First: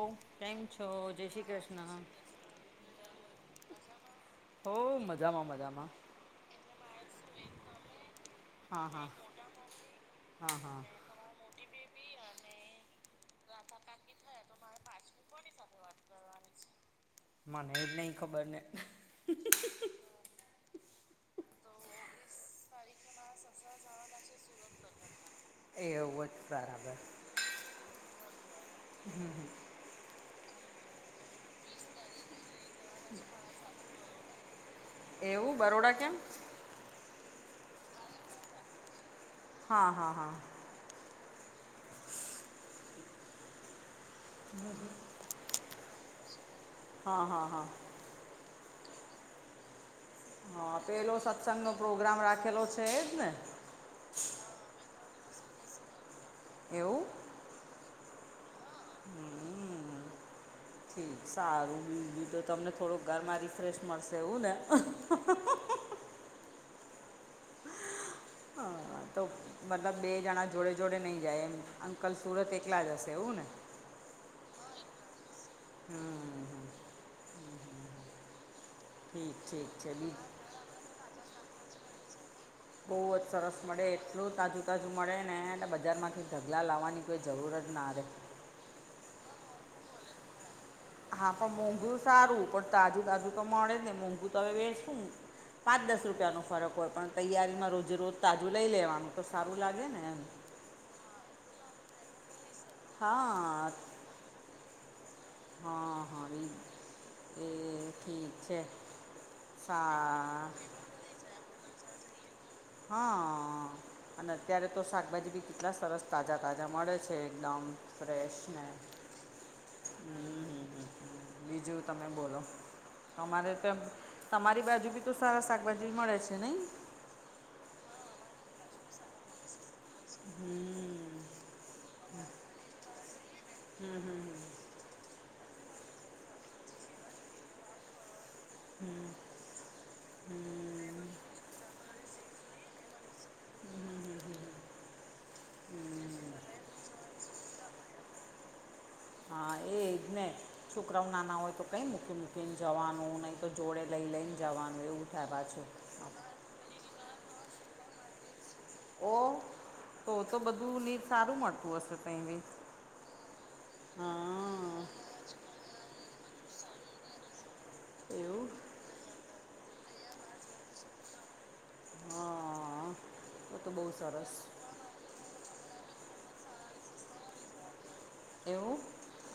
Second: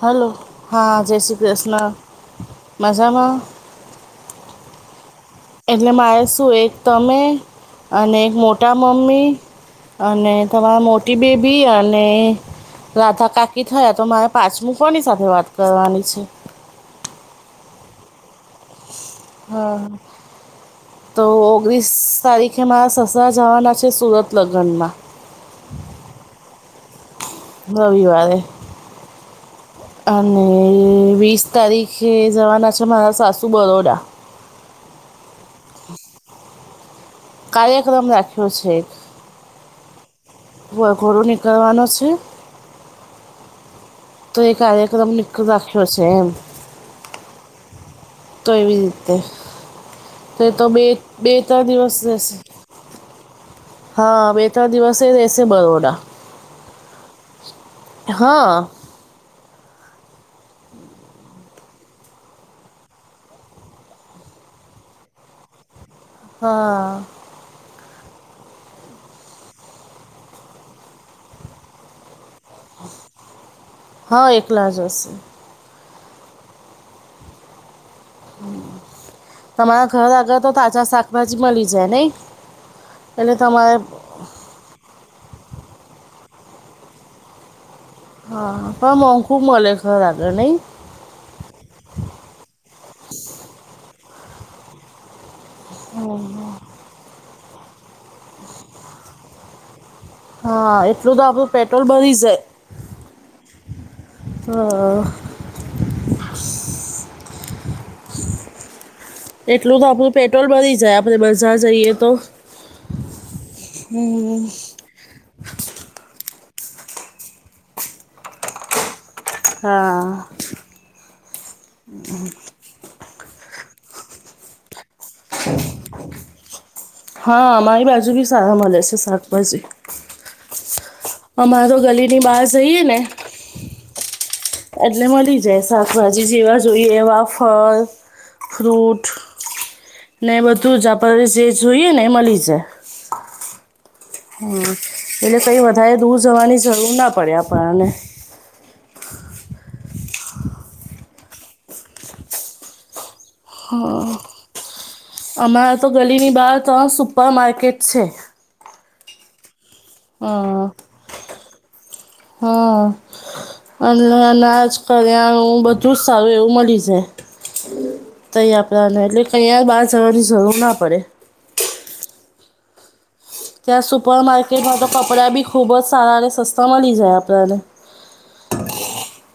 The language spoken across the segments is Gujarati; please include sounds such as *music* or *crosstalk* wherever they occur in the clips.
હલો કેમ હા છો? જય શ્રી કૃષ્ણ. શ્રીકૃષ્ણ મજામાં હો મજ એટલે મારે શું એક તમે અને એક મોટ ત હા હા મમી અને હા હા. તમારા મોટી બેબી અને રાધાકાકી થયા તો મારે પાંચમુ કોની સાથે વાત કરવાની છે મનેય નહી ખબરને હા તો ઓગણીસ તારીખે મારા સસરા જવાના છે સુરત લગ્નમાં એ *unintelligible* બરાબર *unintelligible* અને વીસ તારીખે જવાના છે મારા સાસુ બરોડા એવું બરોડા કેમ કાર્યક્રમ રાખ્યો છે એક હા હા હા *unintelligible* કરવાનો છે તો એ કાર્ય *inaudible* રાખ્યો છે એમ હા હા હા તો એવી રીતે તે તો હા બે પેલો બે ત્રણ સત્સંગનો દિવસ પ્રોગ્રામ રેશે રાખેલો છે એ જ ને હા બે ત્રણ દિવસે રેશે બરોડા એવું હા હમ. ઠીક સારું બીજુ તો તમને થોડુંક ઘરમાં રિફ્રેશ મળશે એવું ને હા તો મતલબ બે જણા જોડે જોડે નઈ જાય એમ અંકલ સુરત એક એકલા જ શે એવું ને હા એકલા જ હશે હમ ઠીક ઠીક તમારા છે ઘર બી આગળ તો તાજા શાકભાજી મલી જાય નઈ બોઔજ સરસ મળે એટલું તાજું તાજું મળે ને બજારમાંથી ઢગલા લાવવાની કોઈ જરૂર જ ના રેય હા પન મોઘુ મલે ઘર આગળ નઇ હા પણ મોંઘું સારું પણ તાજું તાજું તો મળે જ ને મોંઘું તો હવે વેસ હું પાંચ દસ રૂપિયાનો ફરક હોય પણ તૈયારીમાં રોજે રોજ તાજું લઈ લેવાનું તો સારું લાગે ને એમ હા એટલું તો આપડું પેટ્રોલ બળી જાય હા હા *inaudible* હા હા ઈજ એ ઠીક છે *unintelligible* એટલું તો આપણું પેટ્રોલ હા ભરી જાય આપણે બજાર જઈએ તો હા અને અત્યારે તો શાકભાજી બી કેટલા સરસ તાજા તાજા મળે છે એકદમ ફ્રેશ ને હા હમ હમ બીજું તમે બોલો અમારે તો તમારી બાજુ બી તો સારા શાકભાજી મળે છે નઈ? હા મારી બાજુ ભી સારા મલે છે શાકભાજી હમ અમારે તો ગલી ની બહાર જઈએ ને હમ હમ એટલે મલી જાય શાકભાજી જેવા જોઈએ એવા ફળ ફ્રૂટ ને બધું હમ હમ આપને જે જોઈએ ને મલી જાય. હમ એટલે કઈ વધારે દૂર જવાની જરૂર ના પડે આપણાને. હા એ જ ને છોકરાઓ નાના હોય તો કઈ મૂકી મૂકીને જવાનું નઈ તો જોડે લઈ લઈને જવાનું એવું થાય પાછું. અમારે તો ગલીની બાર ત્રણ સુપર માર્કેટ છે. ઓ તો તો હા બધું ની સારું મલતું હશે તઇબી હા *unintelligible* હં કર્યા હું બધું જ સારું એવું મલી એવું જાય. *unintelligible* બહાર જવાની જરૂર ના પડે. હા, તો તો બહુ ત્યાં સુપર સરસ માર્કેટમાં તો કપડાં બી ખૂબ જ સારા અને સસ્તા મળી જાય આપણને. એવું?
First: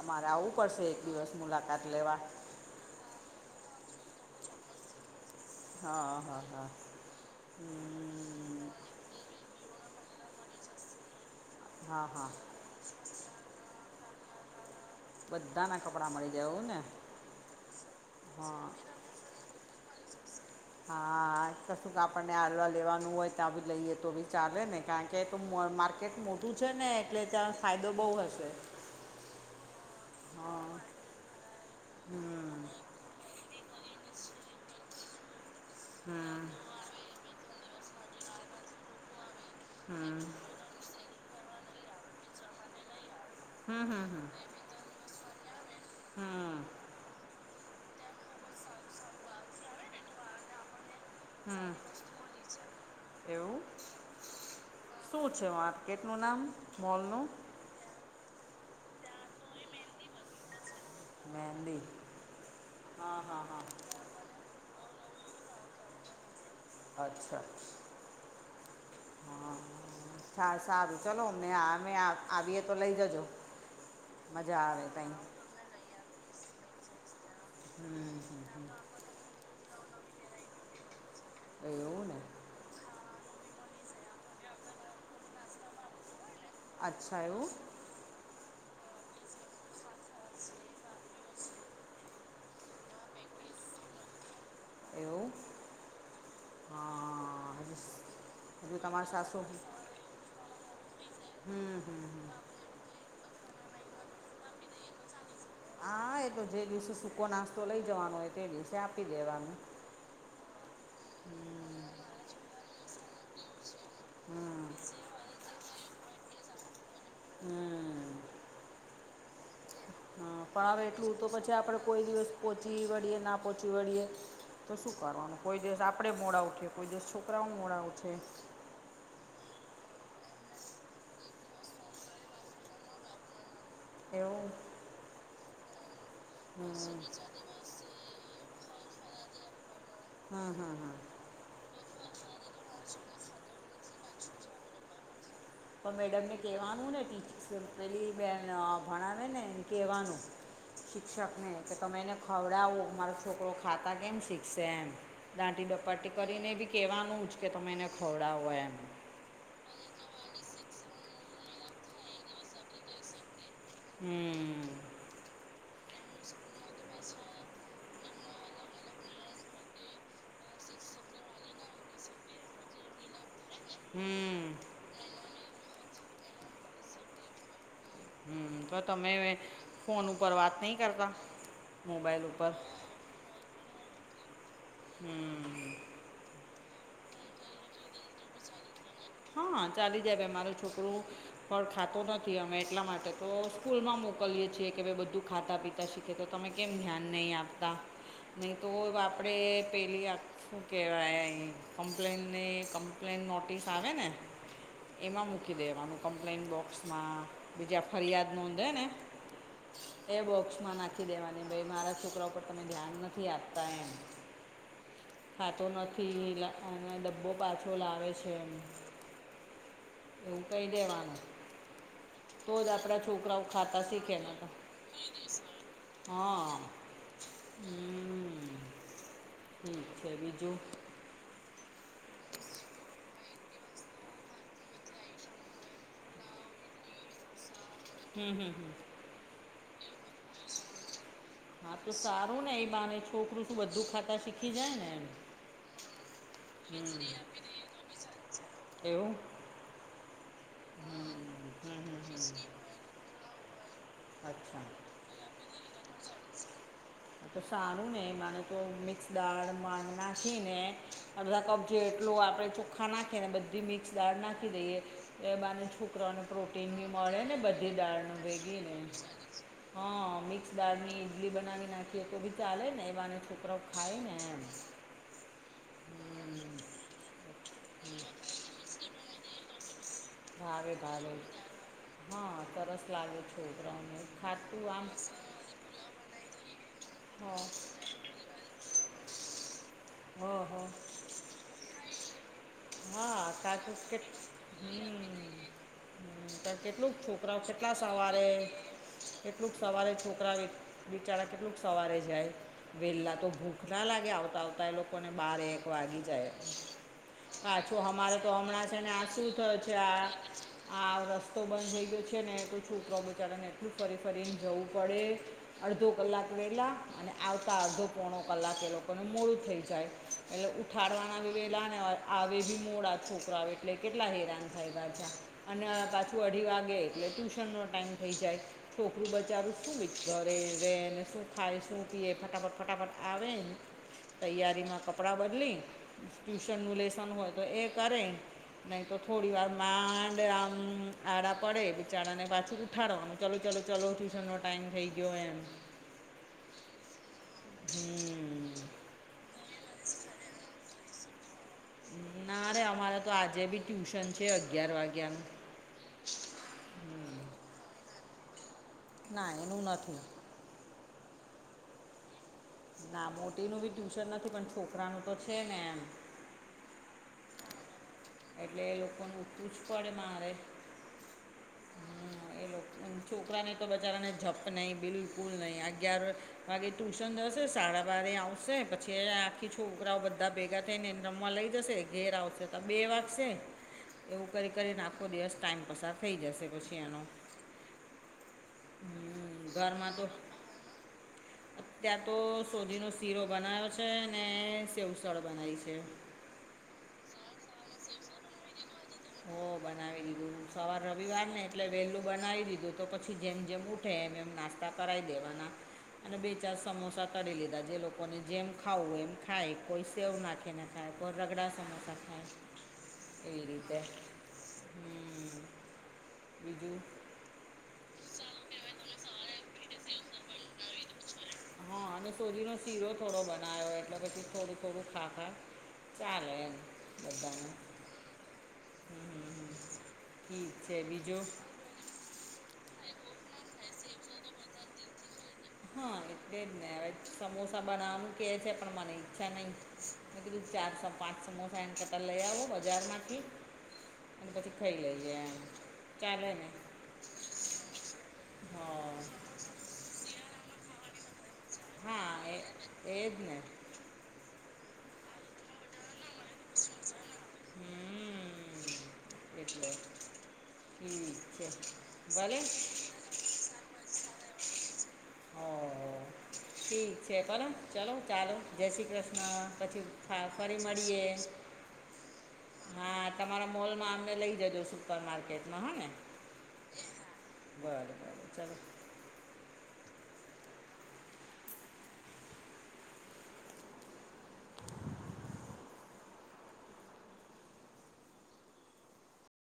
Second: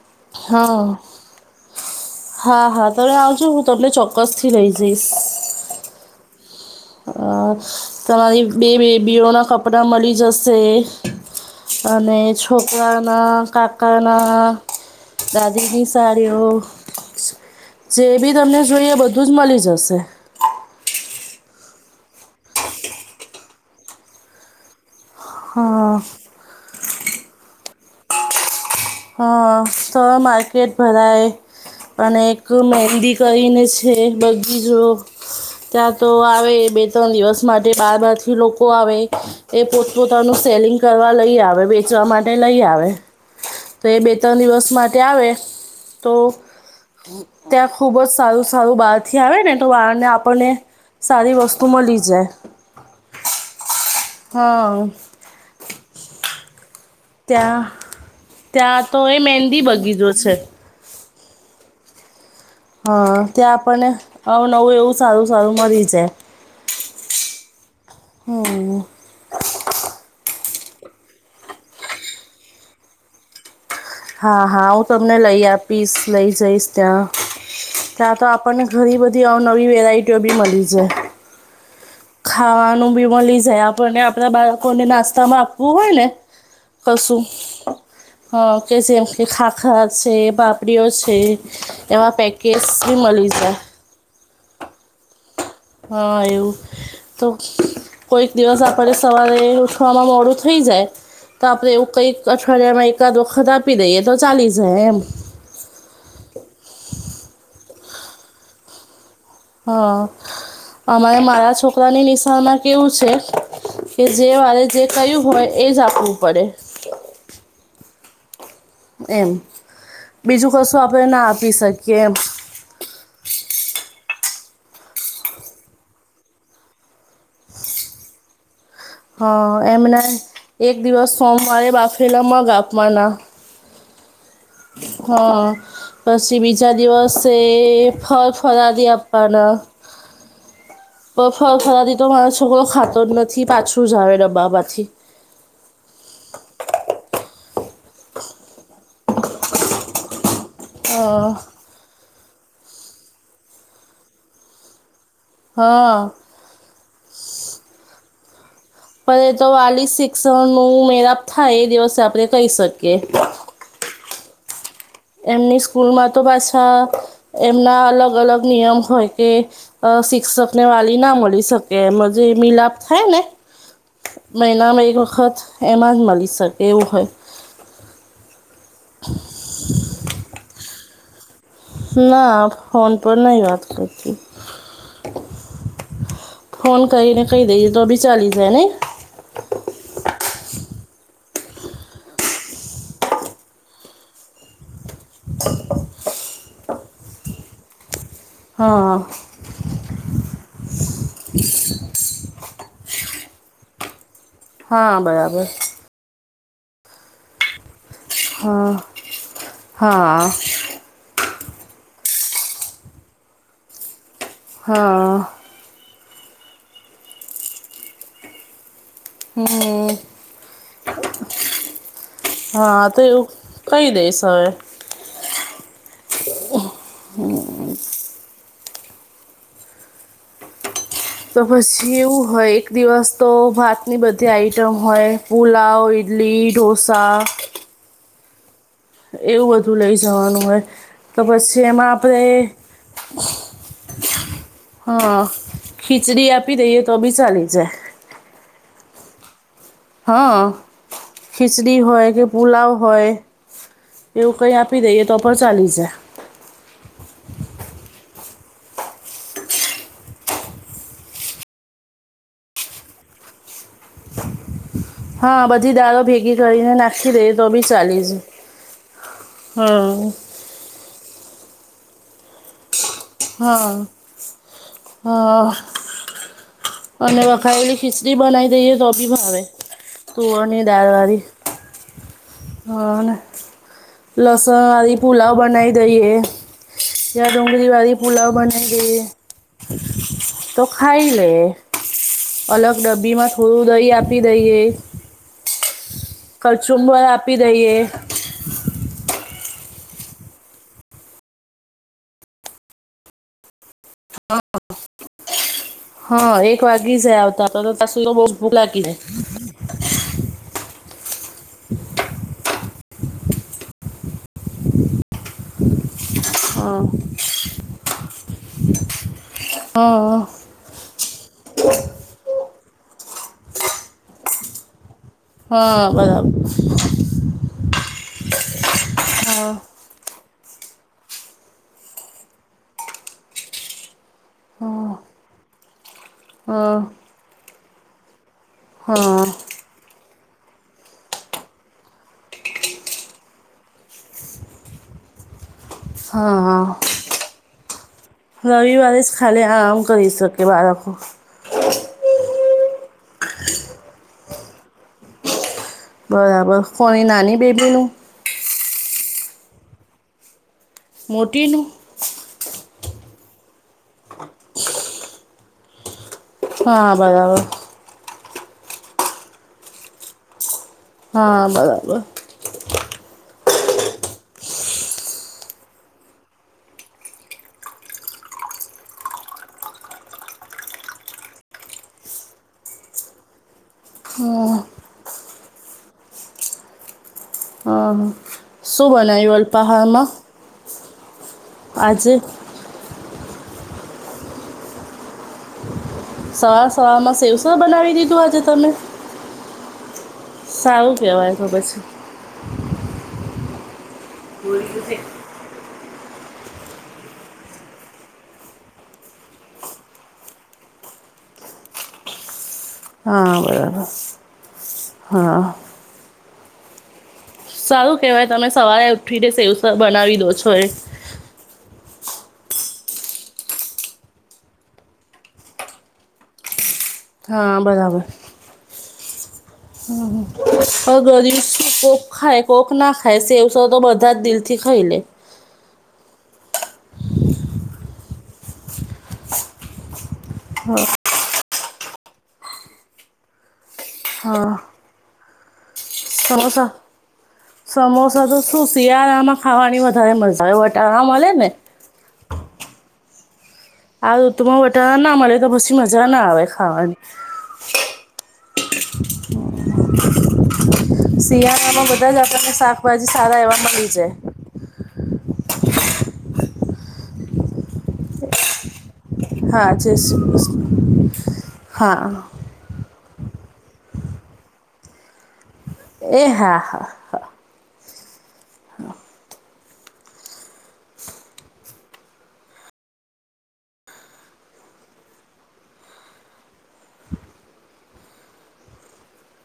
અમારે આવું પડશે હા એક દિવસ મુલાકાત લેવા. હા હા તમે આવજો હું તમને ચોક્કસ થી લઈ જઈશ. હા હા હા. અ તમારી હમ બે બેબીઓના કપડા મળી જશે. હા અને હા છોકરાના કાકાના બધાના દાદીની કપડાં મળી જાય સાડીઓ એવું ને જે બી તમને હા જોઈએ બધું જ મળી જશે. હા કશું કે આપણને આડવા લેવાનું હોય ત્યાં બી લઈએ તો બી ચાલે ને કા કે તો હા માર્કેટ મોટું છે ને એટલે ત્યાં ફાયદો બહુ હશે.? હ તો હા માર્કેટ ભરાય. અને એક હમ મેનદી કરીને છે બગીચો ત્યાં તો હમ આવે બે ત્રણ દિવસ માટે બાર બાર થી લોકો આવે એ હમ હમ પોતપોતાનું સેલિંગ કરવા લઈ આવે વેચવા માટે લઈ આવે. તો એ હમ બે હમ ત્રણ દિવસ માટે આવે તો હમ ત્યાં ખુબ જ સારું સારું બહાર થી આવે ને તો બહારને આપણને સારી વસ્તુ હમ મલી જાય. એવું.? હા. શું છે માર્કેટનું નામ મોલનું.? ત્યાં ત્યાં તો એ મહેંદી બગીચો છે. મહેંદી. હા ત્યાં આપણને અવનવું એવું સારું સારું મળી જાય.. અચ્છા. હમ. હા સારું ચલો અમને અમે આવીએે તો લઈ જજો.? હા મજા હા આવે હું તઈ તમને લઈ આપીશ લઈ જઈશ ત્યાં હમ ત્યાં તો હમ આપણને ઘરી બધી બધી અનવી વેરાઈટીઓ બી મળી જાય એવું ને ખાવાનું બી મળી જાય આપ બને આપણા બાળકોને નાસ્તામાં આપવું હોય ને અચ્છા કશું એવું હા કે જેમ કે ખાખરા છે બાપરીઓ છે એવા પેક કેસરી મ અલી જાય. એવું.? હા એવું તો હા હજુ કોઈક દિવસ હજુ આપણે તમારા સવારે સાસુ વામાં મોડું થઈ જાય તો આપણે હમ એવું હમ કંઈક હમ અઠવાડિયામાં એક વખત વખત આપી દઈએ તો ચાલી જ હ એમ. હા એ તો જે દિવસે સૂકો નાસ્તો લઇ જવાનો હોય તે દિવસે આપી દેવાનું. હા અમારે મારા છોકરાની નિશાળમાં કેવું છે કે જે વારે હમ જે ક્યું હોય એ જ આપવું પડે. હમ્મ. એમ. હ બીજું પણ કશું આવે આપણે એટલું તો ના આપી પછી આપણે શકીએ કોઈ એમ દિવસ પહોંચી વળીએ ના પહોંચી વળીએ. તો શું કરવાનું કોઈ દિવસ આપણે મોડા ઉઠે કોઈ દિવસ છોકરાઓ મોડા ઉઠે. હા એમને એક દિવસ સોમવારે બાફેલા મગ આપવાના. એવું. હા પછી બીજા હમ દિવસે ફરાદી આપપના. હા હા હા. બ ફર ફરાદી તો મારો છોકરો ખાતો જ નથી પાછું જ આવે ડબ્બામાંથી. પણ મેડમને કહેવાનું ને ટીચ પેલી બેન ભણાવે ને એને કહેવાનું. હા શિક્ષકને કે તમે એને ખવડાવો મારો છોકરો ખાતા કેમ શીખશે એમ. દાંટી હા દપાટી કરીને બી કહેવાનું જ કે તમે એને ખવડાવો એમ. પણ એ તો વાલી શિક્ષણ નું મેળાપ થાય એ દિવસે આપણે કહી શકીએ. હમ્મ એમની સ્કૂલમાં તો પાછા એમના અલગ અલગ નિયમ હોય કે અ શિક્ષકને વાલી ના મળી શકે એમ જે મિલાપ થાય ને હમ્મ. મહિનામાં એક વખત એમાં જ મળી શકે એવું હોય. હમ્મ તો તમે ફોન ઉપર વાત નહીં કરતા મોબાઈલ ના ઉપર ફોન પર નહી વાત કરતી હમ ફોન કરીને કહી દઈએ તો બી ચાલી જાય નઈ હા ચાલી જાય ભાઈ મારો છોકરો ફળ ખાતો નથી અમે એટલા માટે તો સ્કૂલ માં મોકલીએ છીએ કે ભાઈ બધું બધું ખાતા પીતા શીખે તો તમે કેમ ધ્યાન નહીં આપતા. નહી તો હા આપડે પેલી આ હું કહેવાય કમ્પ્લેનની કમ્પ્લેન નોટિસ આવે ને હા એમાં બરાબર મૂકી દેવાવાનું કમ્પ્લેન બોક્સમાં જ્યાં ફરિયાદ નોંધે હા ને એ હા બોક્સ માં નાખી દેવાની ભાઇ મારા છોકરાઓ પર તમે ધ્યાન નથી આપતા એમ. હા ખાતો નથી અને ડબ્બો પાછો લાવે છે એમ. હમ્મ. એવું કહી દેવાનું તોજ હા તો આપડા એવું છોકરાઓ ખાતા કહી શીખે દઈશ *unintelligible* હવે *unintelligible* હા હમ્મ ઠીક છે બીજું તો પછી એવું હોય એક દિવસ તો ભાતની બધી આઇટમ હોય. પુલાવ ઇડલી ડોસા હમ્મ હમ્મ. એવું બધું લઈ જવાનું હોય તો પછી હા એમાં તો આપણે સારું ને એ બાને છોકરું શું બધું ખાતા શીખી જાય ને એમ. હા ખીચડી આપી દઈએ તો હમ બી ચાલી જાય. એવું હં હમ ખિચડી હમ હોય હમ કે પુલાવ હોય એવું કઈ અચ્છા આપી દઈએ તો પણ ચાલી જાય. તો સારું ને એ બાને તો મિક્સ દાળ માં નાંખી ને અડધા કપ જેટલુ આપણે ચોખ્ખા નાખીએ ને બધી મિક્સ દાળ નાખી દઈએ. એ હા બાને બધી દાળો છોકરાને ભેગી કરીને પ્રોટીની નાખી મળે દઈએ ને બધી દાળ ન ભેગી ને. હમ્મ. દાળની ઈડલી બનાવી નાખીએ તો બી ચાલે ને એવાને છોકરા હા ખાય ને એમ. હા. હમ્મ. અને વખાવેલી ખીચડી બનાવી દઈએ તો બી ભાવે તુવેર ની ભાવે દાળ ભાવે વાળી. હા સરસ લાગે છોકરાઓને ખાતું આમ બનાઈ દઈએ યા હ ડુંગળી વાળી પુલાવ બનાઈ દઈએ. હ હ તો ખાઈ લે. અલગ ડબ્બી હા માં થોડું સાચું દહી કેટ આપી દઈએ. હમ હમ કેટલુંક કચુંબર આપી છોકરાઓ કેટલા દઈએ સવારે કેટલુંક સવારે છોકરા બિચારા કેટલુંક સવારે જાય વેહેલા તો ભૂખ ના લાગે આવતા આવતા એ લોકોને બહાર એક વાગી જાય. હા એક વાગી જાય આવતા તો તો પાછું અમારે બહુ તો ભૂખ હમણાં છે લાગી ને આ જાય શું થું છે આ આ રસ્તો બંધ થઈ ગયો છે ને એ કોઈ છોકરો બચારા ને એટલું ફરી ફરીને જવું પડે. અડધો કલાક વહેલા અને આવતા અડધો પોણો કલાક એ લોકોને મોડું થેઈ જાય હા એટલે ઠાળવાના વેલા ને આવે ભી મોડા છોકરાઓ એટલે કેટલા હેરાન થાય ગા છે. અને હા હા પાછું અઢી બરાબર વાગે એટલે ટ્યુશનનો ટાઈમ થઈ જાય છોકરું હા બચારું શું વચ હોય રેને શું ખાય, શું પીએ ફટાફટ ફટાફટ આવે તૈયારીમાં કપડાં બદલી ટ્યુશનનું હા લેસન હોય તો એ કરે. નહીં તો હા હા થોડી વાર માંડ આમ આડા પડે બિચારાને પાછું ઉઠાડવાનું ચાલું ચાલો ચાલો ટ્યુશનનો ટાઈઇમ થઈ ગયો એમ. હા હા. હમ્મ. રવિવારે જ ખાલી આમ કરી શકે આરામ. ના રે અમારે તો આજે બી ટ્યુશન છે અગિયાર વાગ્યાનું. બરાબર કોની નાની બેબીનું? ના એનું નથી. મોટીનું? ના મોટીનું બી ટ્યુશન નથી પણ છોકરાનું તો છે ને એમ. હા બરાબર. એટલે એ લોકોનું ઉઠું જ પડે મારે. હા બરાબર. એ લોકો છોકરાને તો બચારાને જપ નહી બિલકુલ નહી અગિયાર બાકી ટ્યુશન જશે સાડા બાર આવશે પછી આખી છોકરાઓ બધા ભેગા થઈને રમવા લઈ જશે ઘેર આવશે તો બે વાગશે. એવું હા કરી હા કરીને આખો દિવસ ટાઈમ પસાર થઈ જશે પછી એનો. હા શું બનાયુ હમ, અલપહારમાં? ત્યાં તો સોધીનો શીરો બનાવયો છે ને સેવસળ બનાય છે. સવાર સવારમાં સેવસ બનાવી દીધું આજે તમે? હમ્મ, બનાવી દીધું સવાર સારું રવિવાર કહેવાય ને તો એટલે પછી વેલું બનાવી લીધું તો પછી જેમ જેમ ઉઠે એમ એમ નાસ્તા કરાવી દેવાના. અને બે ચાર સમોસા તળી લીધા જે લોકોને જેમ ખાવું એમ ખાય કોઈ સેવ નાખે ને ને પર રગડા સમોસા થાય. હા બરાબર હમ હા. બીજું? સારું કહેવાય તમે સવારે ઉઠીને સેવસ બનાવી દો છો એ. હા અને સોજી નો શીરો થોડો બનાયો એટલે પછી થોડું થોડુંક ખા ખાય. ચાલે. હા બરાબર ઠીક છે બીજું *unintelligible* કોક ખાય કોક ના ખાય સેવસર તો બધા જ દિલ થી ખાઈ લે હા એટલે જ ને હવે સમોસા બનાવવાનું કે છે પણ મને ઈચ્છા નહી મેં કીધું ચારસો પાંચસ એન કરતા લઈ આવો બજાર માંથી હા પછી ખાઇ લેજે એમ ચાલે ને સમોસા સમોસા તો શું હ શિયાળામાં ખાવાની વધારે મજા આવે વટાણા મળે ને હા એ એજ ને આ ઋતુમાં વટાણા ના મળે તો પછી મજા ના આવે ખાવાની હમ એટલે ઠીક છે શિયાળામાં બધા જ ભલે આપણને શાક બધા સારા એવા મળી જાય ઓ હો ઠીક છે *unintelligible* ચાલો ચાલો જય શ્રી કૃષ્ણ હા જે પાછા ફરી મળીએ હા હા તમારા મોલમાં અમને લઈ જજો સુપર માર્કેટમાં હા ને એ હા હા હા બરાબર ચાલ હા